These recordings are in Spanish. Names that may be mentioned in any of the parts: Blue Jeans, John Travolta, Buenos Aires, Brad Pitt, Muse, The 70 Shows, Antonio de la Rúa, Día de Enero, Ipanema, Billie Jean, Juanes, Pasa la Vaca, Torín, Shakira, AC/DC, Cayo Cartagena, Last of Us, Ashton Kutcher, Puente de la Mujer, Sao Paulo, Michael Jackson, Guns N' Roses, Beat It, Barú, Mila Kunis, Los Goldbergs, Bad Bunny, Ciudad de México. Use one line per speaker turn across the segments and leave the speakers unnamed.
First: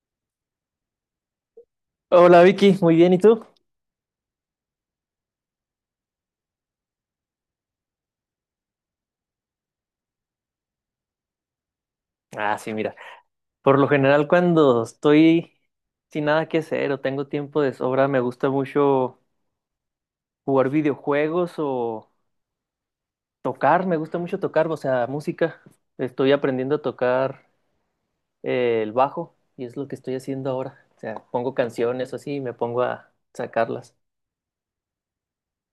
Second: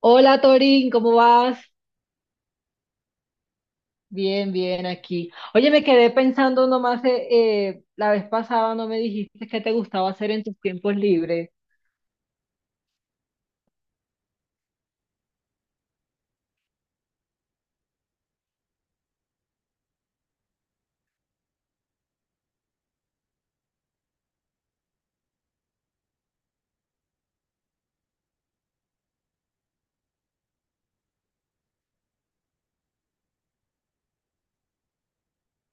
Hola Torín, ¿cómo vas?
Hola Vicky, muy bien, ¿y tú?
Bien, bien aquí. Oye, me quedé pensando nomás, la vez pasada no me dijiste qué te gustaba hacer en tus tiempos libres.
Ah, sí, mira, por lo general cuando estoy sin nada que hacer o tengo tiempo de sobra, me gusta mucho jugar videojuegos o tocar, me gusta mucho tocar, o sea, música. Estoy aprendiendo a tocar el bajo y es lo que estoy haciendo ahora. O sea, pongo canciones o así y me pongo a sacarlas.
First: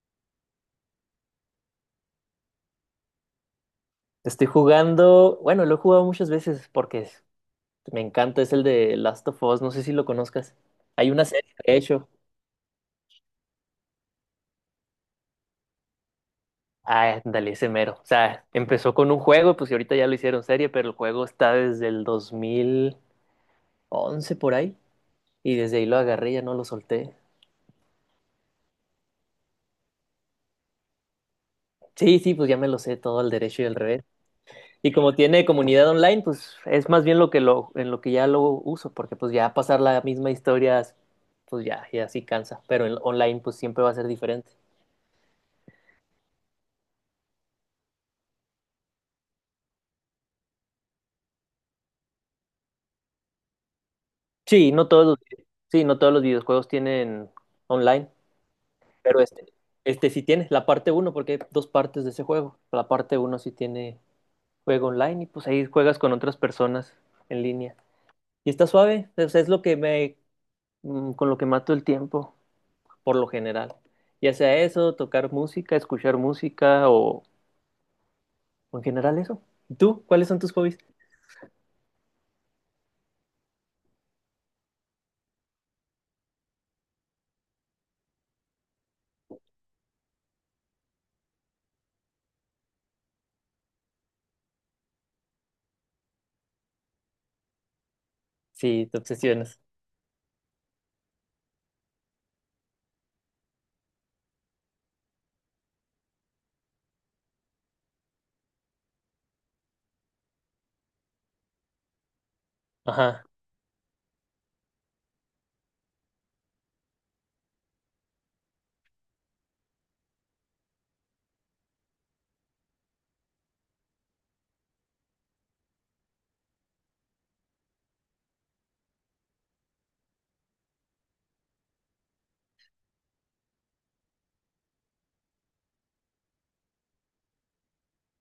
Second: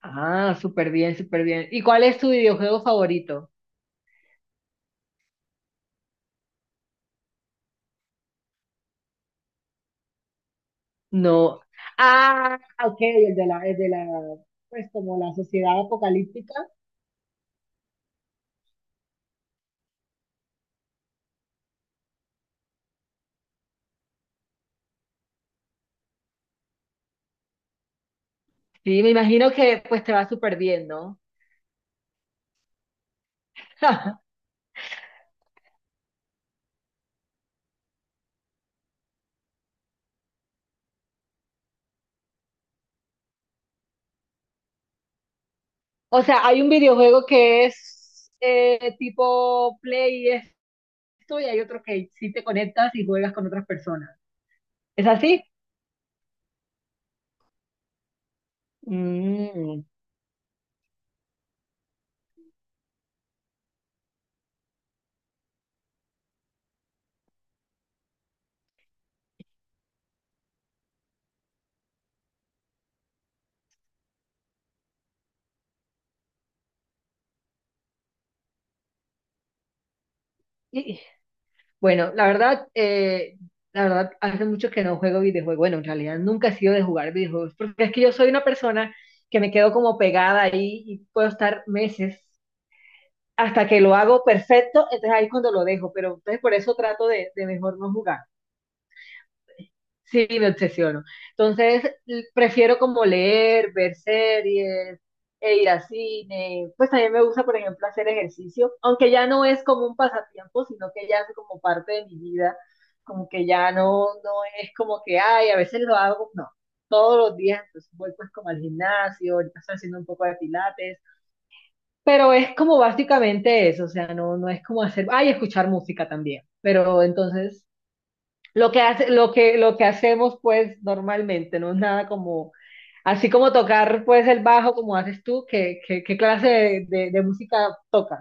Ah, súper bien, súper bien. ¿Y cuál es tu videojuego favorito?
Estoy jugando, bueno, lo he jugado muchas veces porque me encanta, es el de Last of Us, no sé si lo conozcas. Hay una serie,
No.
de hecho.
Ah, ok, el de la, pues como la sociedad apocalíptica.
Ah, ándale, ese mero. O sea, empezó con un juego, pues y ahorita ya lo hicieron serie, pero el juego está desde el dos mil once por ahí. Y desde ahí lo agarré, ya no lo solté.
Sí, me imagino que pues te va súper bien, ¿no?
Sí, sí, pues ya me lo sé todo al derecho y al revés. Y como tiene comunidad online, pues es más bien lo que lo, en lo que ya lo uso, porque pues ya pasar la misma historia, pues ya, ya sí cansa. Pero en online, pues siempre va a ser diferente.
O sea, hay un videojuego que es tipo Play y esto, y hay otro que sí te conectas y juegas con otras personas.
Sí, no todos
¿Es
los,
así?
sí, no todos los videojuegos tienen online. Pero este,
Mm.
este sí tiene la parte uno porque hay dos partes de ese juego. La parte uno sí tiene juego online y pues ahí juegas con otras personas en línea. Y está suave, o sea, es lo que me, con lo que mato el tiempo, por lo general. Ya sea eso, tocar música, escuchar música o en general eso. ¿Y tú? ¿Cuáles son tus hobbies?
Y- Bueno, la verdad, la verdad, hace mucho que no juego videojuegos. Bueno, en realidad nunca he sido de jugar videojuegos, porque es que yo soy una persona que me quedo como pegada ahí y puedo estar meses hasta que lo hago perfecto, entonces ahí es cuando lo dejo, pero entonces por eso trato de mejor no jugar.
Sí, te obsesionas.
Sí, me obsesiono. Entonces, prefiero como leer, ver series, e ir a cine. Pues también me gusta, por ejemplo, hacer ejercicio, aunque ya no es como un pasatiempo, sino que ya es como parte de mi vida.
Ajá.
Como que ya no, no es como que, ay, a veces lo hago, no. Todos los días, entonces voy pues como al gimnasio, ahorita estoy haciendo un poco de pilates, pero es como básicamente eso, o sea, no es como hacer, ay, escuchar música también, pero entonces lo que hacemos pues normalmente, no es nada como, así como tocar pues el bajo como haces tú, ¿qué clase de música tocas?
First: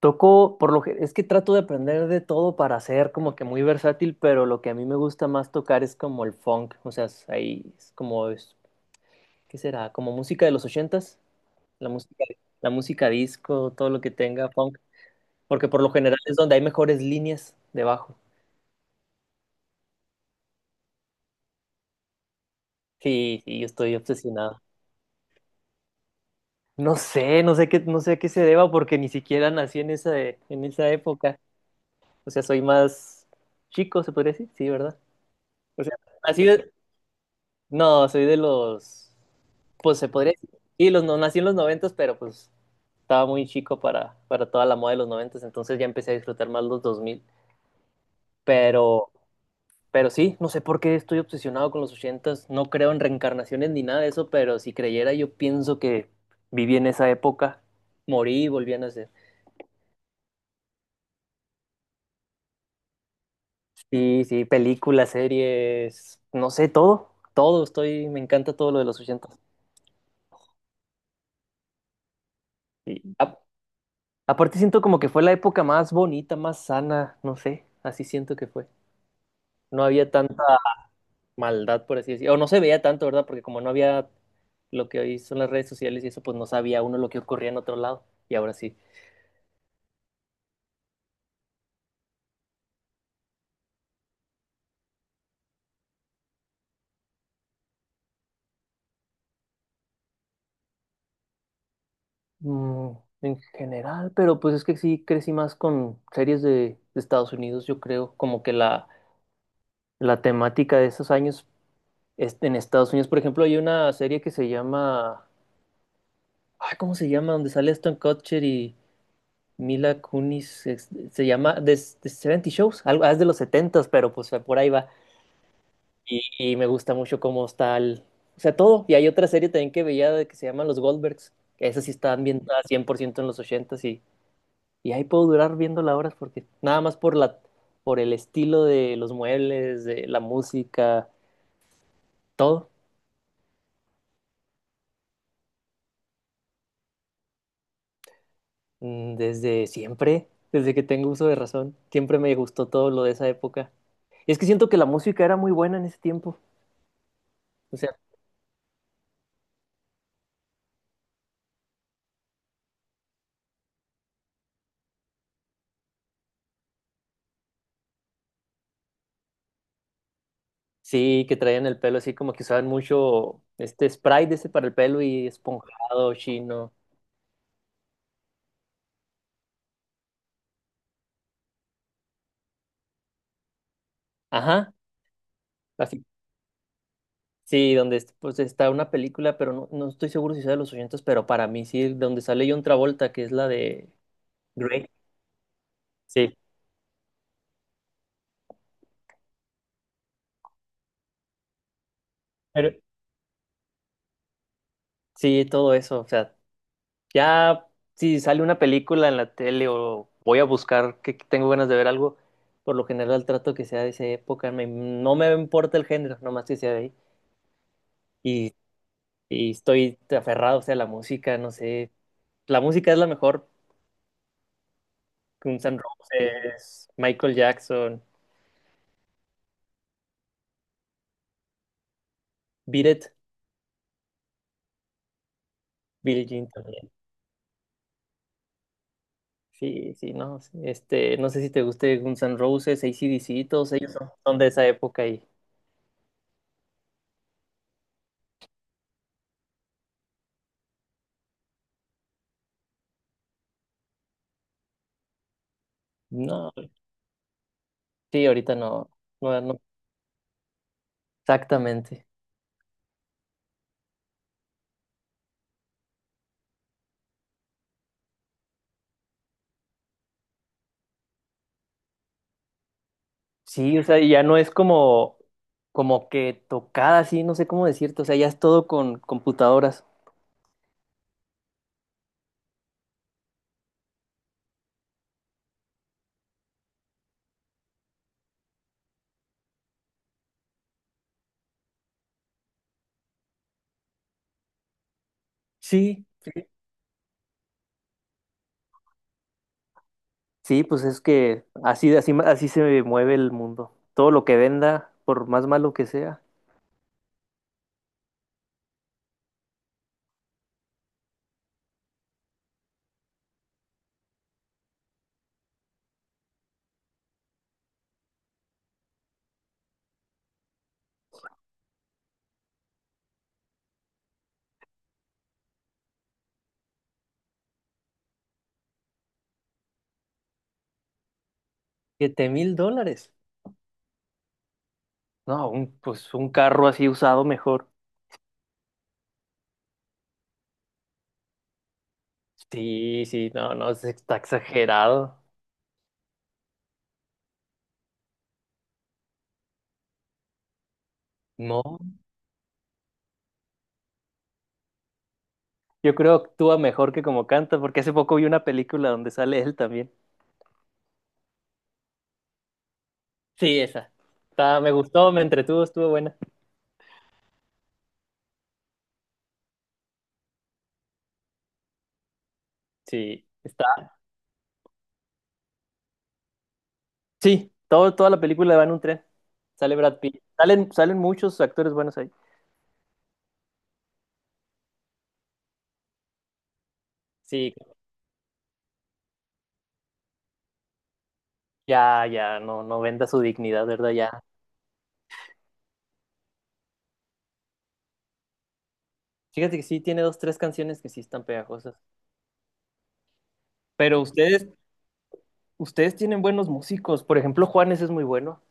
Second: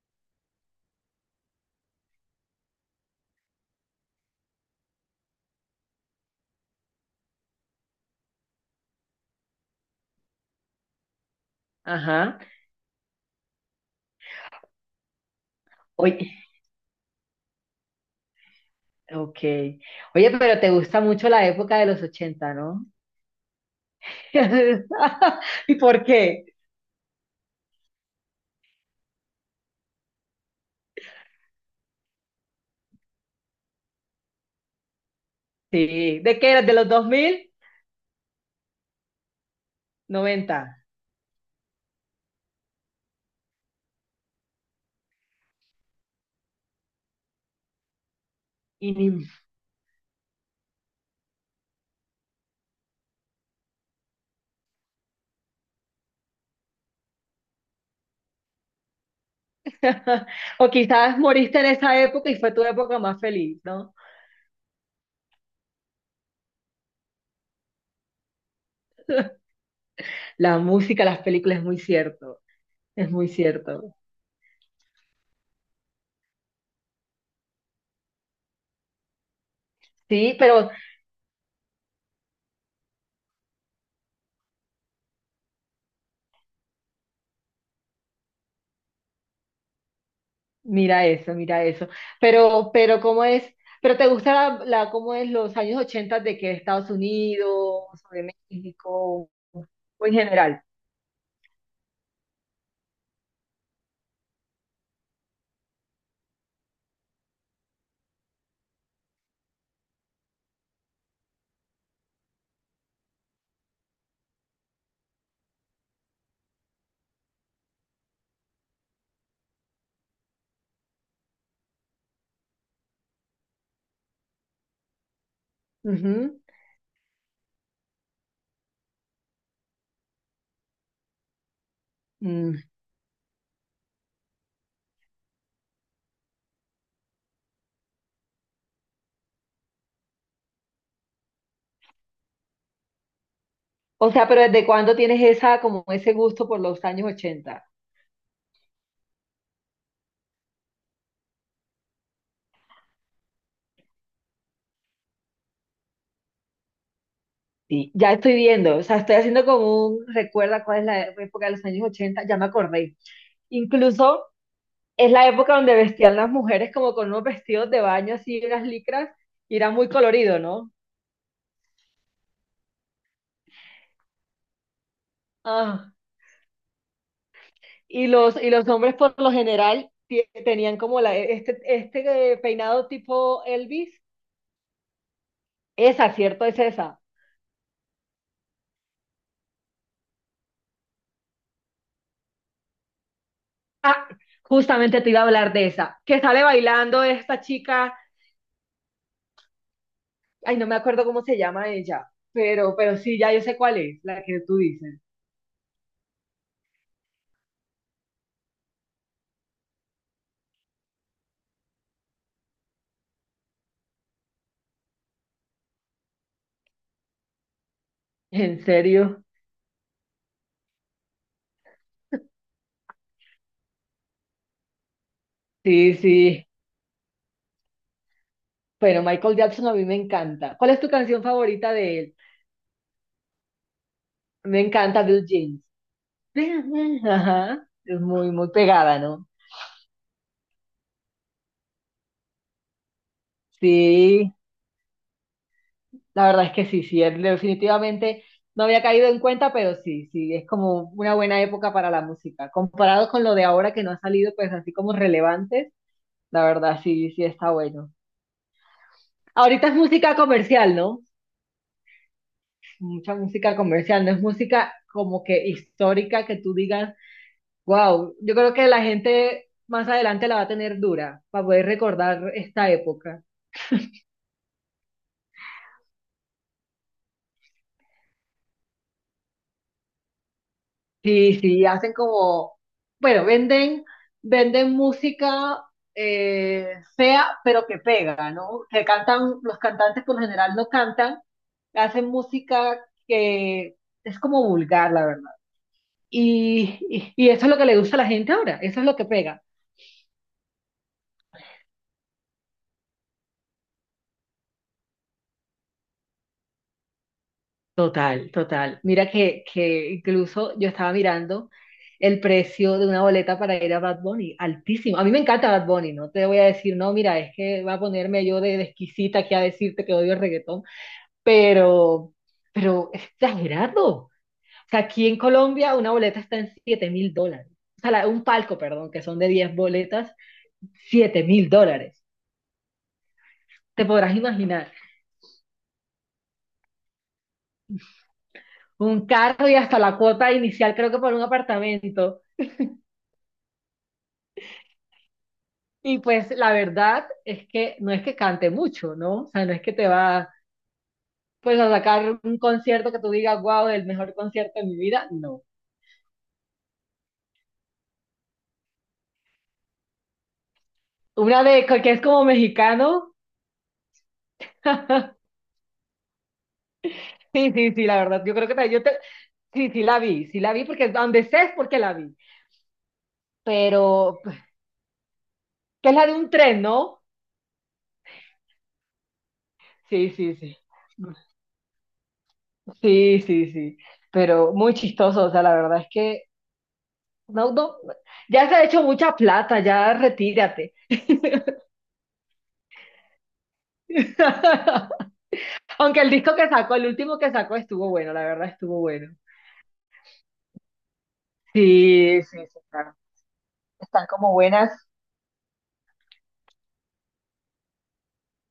Toco, por lo que, es que trato de aprender de todo para ser como que muy versátil, pero lo que a mí me gusta más tocar es como el funk, o sea, es- ahí es como es. ¿Qué será? ¿Como música de los ochentas? La música,
Ajá.
la música disco, todo lo que tenga funk. Porque por lo general
Oye,
es donde hay mejores líneas de bajo.
ok. Oye, pero te gusta mucho la época de los 80, ¿no?
Sí, sí, yo estoy obsesionado.
¿Y por qué?
No sé a qué se deba porque ni siquiera nací en esa época. O sea, soy más chico, se podría decir. Sí, ¿verdad? O sea,
Sí. ¿De
nací
qué eras?
de-
¿De los 2000?
No, soy de los... Pues se podría decir.
90.
Sí, los, no, nací en los noventas, pero pues estaba muy chico para toda la moda de los noventas. Entonces ya empecé a disfrutar más los 2000,
Y
pero...
ni-
Pero sí, no sé por qué estoy obsesionado con los ochentas, no creo en reencarnaciones ni nada de eso, pero si creyera yo pienso que viví en esa época, morí y volví a nacer.
O quizás moriste en esa época y fue tu época más feliz, ¿no?
Sí, sí, películas, series, no sé, todo, todo, estoy, me encanta todo lo de los ochentas.
La música, las películas, es muy cierto.
Y
Es muy
a-
cierto.
aparte siento como que fue la época más bonita, más sana, no sé, así siento que fue. No había
Sí,
tanta
pero,
maldad, por así decirlo, o no se veía tanto, ¿verdad? Porque como no había lo que hoy son las redes sociales y eso, pues no sabía uno lo que ocurría en otro lado, y ahora sí.
mira eso, mira eso. Pero, ¿cómo es? ¿Pero te gusta cómo es los años 80 de que Estados Unidos o de México o en general?
Mm, en general, pero pues es que sí crecí más con series de Estados Unidos, yo creo, como que la temática de esos años es- en Estados Unidos, por ejemplo, hay una serie que se llama, ay, ¿cómo se llama? Donde sale Aston Kutcher y Mila Kunis, es- se llama The 70 Shows, algo ah, es de los 70 pero pues por ahí va. Y,
Ujú.
y me gusta mucho cómo está el, o sea, todo. Y hay otra serie también que veía de- que se llama Los Goldbergs, que esas sí están
Mm.
ambientada ciento en los 80. Y ahí puedo durar viéndola horas porque nada más por la, por el estilo de los muebles, de la música, todo.
O sea, pero ¿desde cuándo tienes esa, como ese gusto por los años 80?
Desde siempre, desde que tengo uso de razón, siempre me gustó todo lo de esa época. Y es que siento que la música era muy buena en ese tiempo. O
Sí,
sea,
ya estoy viendo, o sea, estoy haciendo como un recuerda cuál es la época de los años 80. Ya me acordé. Incluso es la época donde vestían las mujeres como con unos vestidos de baño así, unas licras, y era muy colorido, ¿no?
sí, que traían el pelo así como que usaban mucho este spray de ese para el pelo y
Ah.
esponjado, chino.
Y los hombres por lo general tenían como la, peinado tipo Elvis.
Ajá, así.
Esa, ¿cierto? Es esa.
Sí, donde es- pues está una película, pero no, no estoy seguro si sea de los 80, pero para mí sí, donde sale John Travolta, que es la de
Ah,
Grey.
justamente te iba a hablar de esa, que
Sí,
sale bailando esta chica. Ay, no me acuerdo cómo se llama ella,
pero
pero sí, ya yo sé cuál es, la que tú dices.
sí, todo eso. O sea, ya si sale una película en la tele o voy a buscar que tengo ganas de ver algo, por lo general trato que sea de esa época. Me- no me importa el género, nomás que sea de ahí. Y,
¿En serio?
y estoy aferrado, o sea, a la música, no sé. La música es la mejor. Guns N'
Sí, sí.
Roses, Michael Jackson,
Bueno, Michael Jackson a mí me encanta. ¿Cuál es tu canción favorita de él?
Beat It,
Me encanta Blue Jeans.
Billie Jean también.
Ajá, es muy, muy pegada, ¿no?
Sí, sí, no. Este, no sé si te guste Guns N' Roses, AC/DC, todos ellos son,
Sí.
son de esa época y.
La verdad es que sí, sí, él definitivamente no había caído en cuenta, pero sí, sí, es como una buena época para la música. Comparado con lo de ahora que no ha salido, pues así como relevantes, la
No,
verdad sí, sí está bueno.
sí, ahorita no, no, no,
Ahorita es música comercial, ¿no?
exactamente.
Mucha música comercial, no es música como que histórica que tú digas, wow, yo creo que la gente más adelante la va a tener dura para poder recordar esta época.
Sí, o sea, y ya no es como, como que tocada, así, no sé cómo decirte, o sea, ya es todo con computadoras.
Sí, sí, hacen como, bueno, venden música fea, pero que pega, ¿no? Que cantan, los cantantes por lo general no cantan, hacen música que es como vulgar, la verdad.
Sí, sí.
Y eso es lo que le gusta a la gente ahora, eso es lo que pega.
Sí, pues es que así se mueve el mundo. Todo lo que venda, por más malo que sea.
Total, total. Mira que incluso yo estaba mirando el precio de una boleta para ir a Bad Bunny, altísimo. A mí me encanta Bad Bunny, no te voy a decir, no, mira, es que va a ponerme yo de exquisita aquí a decirte que odio el reggaetón, pero, pero es exagerado. O sea, aquí en Colombia una boleta está en $7.000. O sea, un palco, perdón, que son de 10 boletas, $7.000.
Siete mil dólares.
Te podrás imaginar.
No, un- pues un carro así usado mejor.
Un carro y hasta la cuota inicial, creo que por un apartamento.
Sí, sí, no, no, es- está exagerado.
Y pues la verdad es que no es que cante mucho, ¿no? O sea, no es que te va pues a
No.
sacar un concierto que tú digas, wow, el mejor concierto de mi vida, no.
Yo creo que actúa mejor que como canta, porque hace poco vi una película donde sale él también.
Una de que es como mexicano.
Sí, esa. Está- me gustó, me entretuvo, estuvo buena.
Sí, sí, sí, la verdad, yo creo que sí, sí la vi porque donde sé es porque la vi,
Sí, está.
pero pues, que es la de un tren, ¿no?
Sí, todo, toda la película va en un tren. Sale Brad
Sí,
Pitt.
sí, sí.
Salen muchos actores buenos ahí.
Sí, sí, sí, pero muy chistoso, o sea, la verdad es que no,
Sí,
no, ya se ha hecho mucha plata, ya retírate.
ya, ya, no, no venda su dignidad, ¿verdad? Ya.
Aunque el disco que sacó, el último que sacó estuvo bueno, la verdad estuvo bueno.
Fíjate que sí, tiene dos, tres canciones que sí están pegajosas.
Sí, sí, sí, claro.
Pero
Están como
ustedes,
buenas.
ustedes tienen buenos músicos. Por ejemplo, Juanes es muy bueno.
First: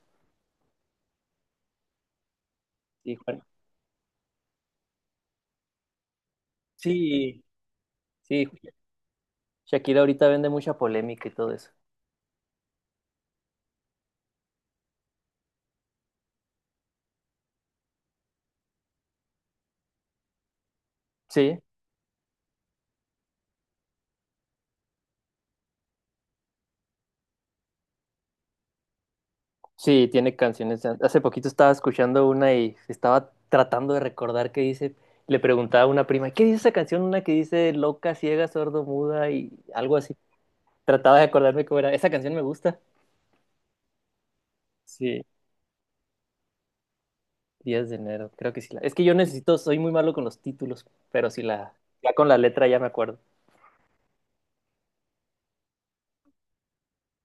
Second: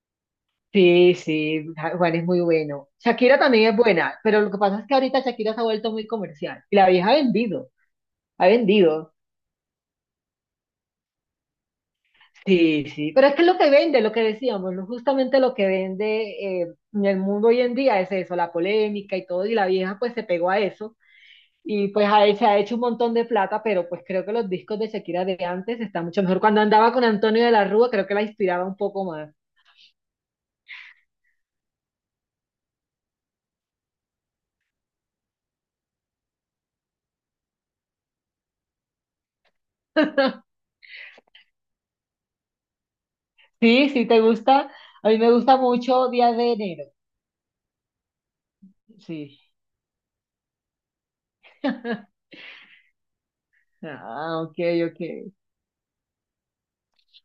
Sí, sí, Juan es muy bueno.
Sí,
Shakira
Juan.
también es buena, pero lo que pasa es que ahorita Shakira se ha vuelto muy comercial. Y la vieja ha
Sí,
vendido,
sí.
ha vendido.
Shakira ahorita vende mucha polémica y todo eso.
Sí, sí, pero es que lo que vende, lo que decíamos, justamente lo que vende en el mundo hoy en día es eso, la polémica y todo, y la vieja pues se pegó a eso.
Sí.
Y pues a él se ha hecho un montón de plata, pero pues creo que los discos de Shakira de antes están mucho mejor. Cuando andaba con Antonio de la Rúa, creo que la inspiraba un poco más.
Sí, tiene canciones. Hace poquito estaba escuchando una y estaba tratando de recordar qué dice. Le preguntaba a una prima, ¿qué dice esa canción? Una que dice loca, ciega, sordo, muda y algo así. Trataba de acordarme cómo era. Esa canción me gusta.
Sí, sí, te gusta. A mí
Sí,
me gusta mucho Día de Enero.
10 de enero. Creo que sí. La... Es que yo
Sí.
necesito, soy muy malo con los títulos, pero sí la, ya con la letra ya me acuerdo.
Ah, ok, ok.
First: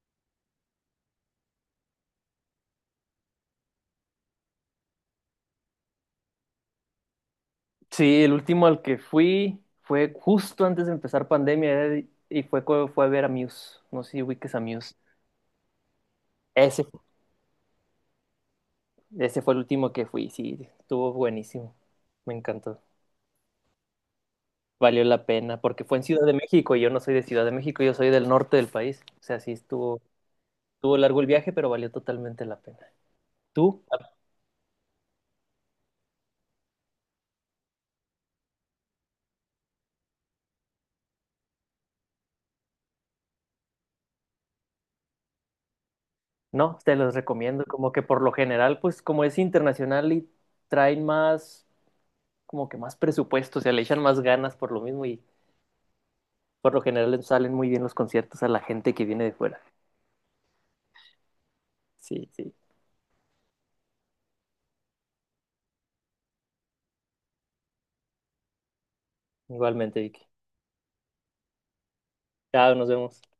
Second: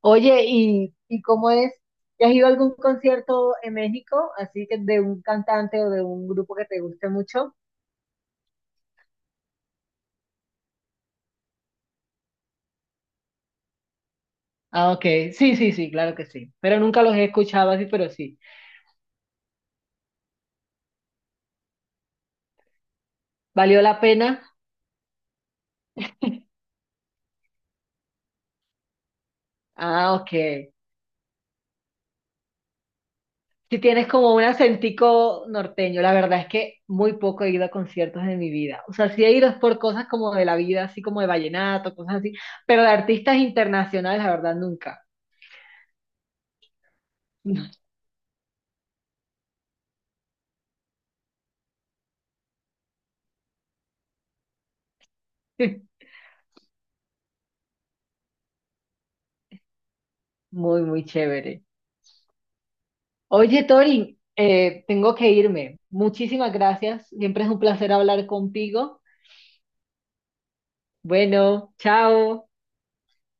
Oye, ¿y cómo es? ¿Has ido a algún concierto en México? Así que de un cantante o de un grupo que te guste mucho.
Sí, el último al que fui fue justo antes de empezar pandemia era- y fue, cu- fue a ver a Muse. No sé si ubiques a
Ah,
Muse.
ok. Sí, sí, sí, claro que sí. Pero
Ese
nunca los he escuchado así, pero sí.
Ese fue el último que fui, sí, estuvo buenísimo. Me encantó.
¿Valió la pena?
Valió la pena porque fue en Ciudad de México y yo no soy de Ciudad de México, yo soy del norte del país. O sea, sí estuvo,
Ah, ok.
estuvo largo el viaje, pero valió totalmente la pena.
Si
¿Tú?
tienes como un acentico norteño, la verdad es que muy poco he ido a conciertos en mi vida. O sea, sí he ido es por cosas como de la vida, así como de vallenato, cosas así, pero de artistas internacionales, la verdad, nunca.
No, te los recomiendo. Como que por lo general, pues como es internacional y traen más, como que más presupuesto, o sea, le echan más ganas por lo mismo y por lo general les salen muy bien los conciertos a la gente que viene de fuera.
Muy, muy chévere.
Sí, sí.
Oye, Torin, tengo que irme. Muchísimas gracias. Siempre es un placer hablar contigo.
Igualmente, Vicky.
Bueno, chao.
Chao, nos vemos.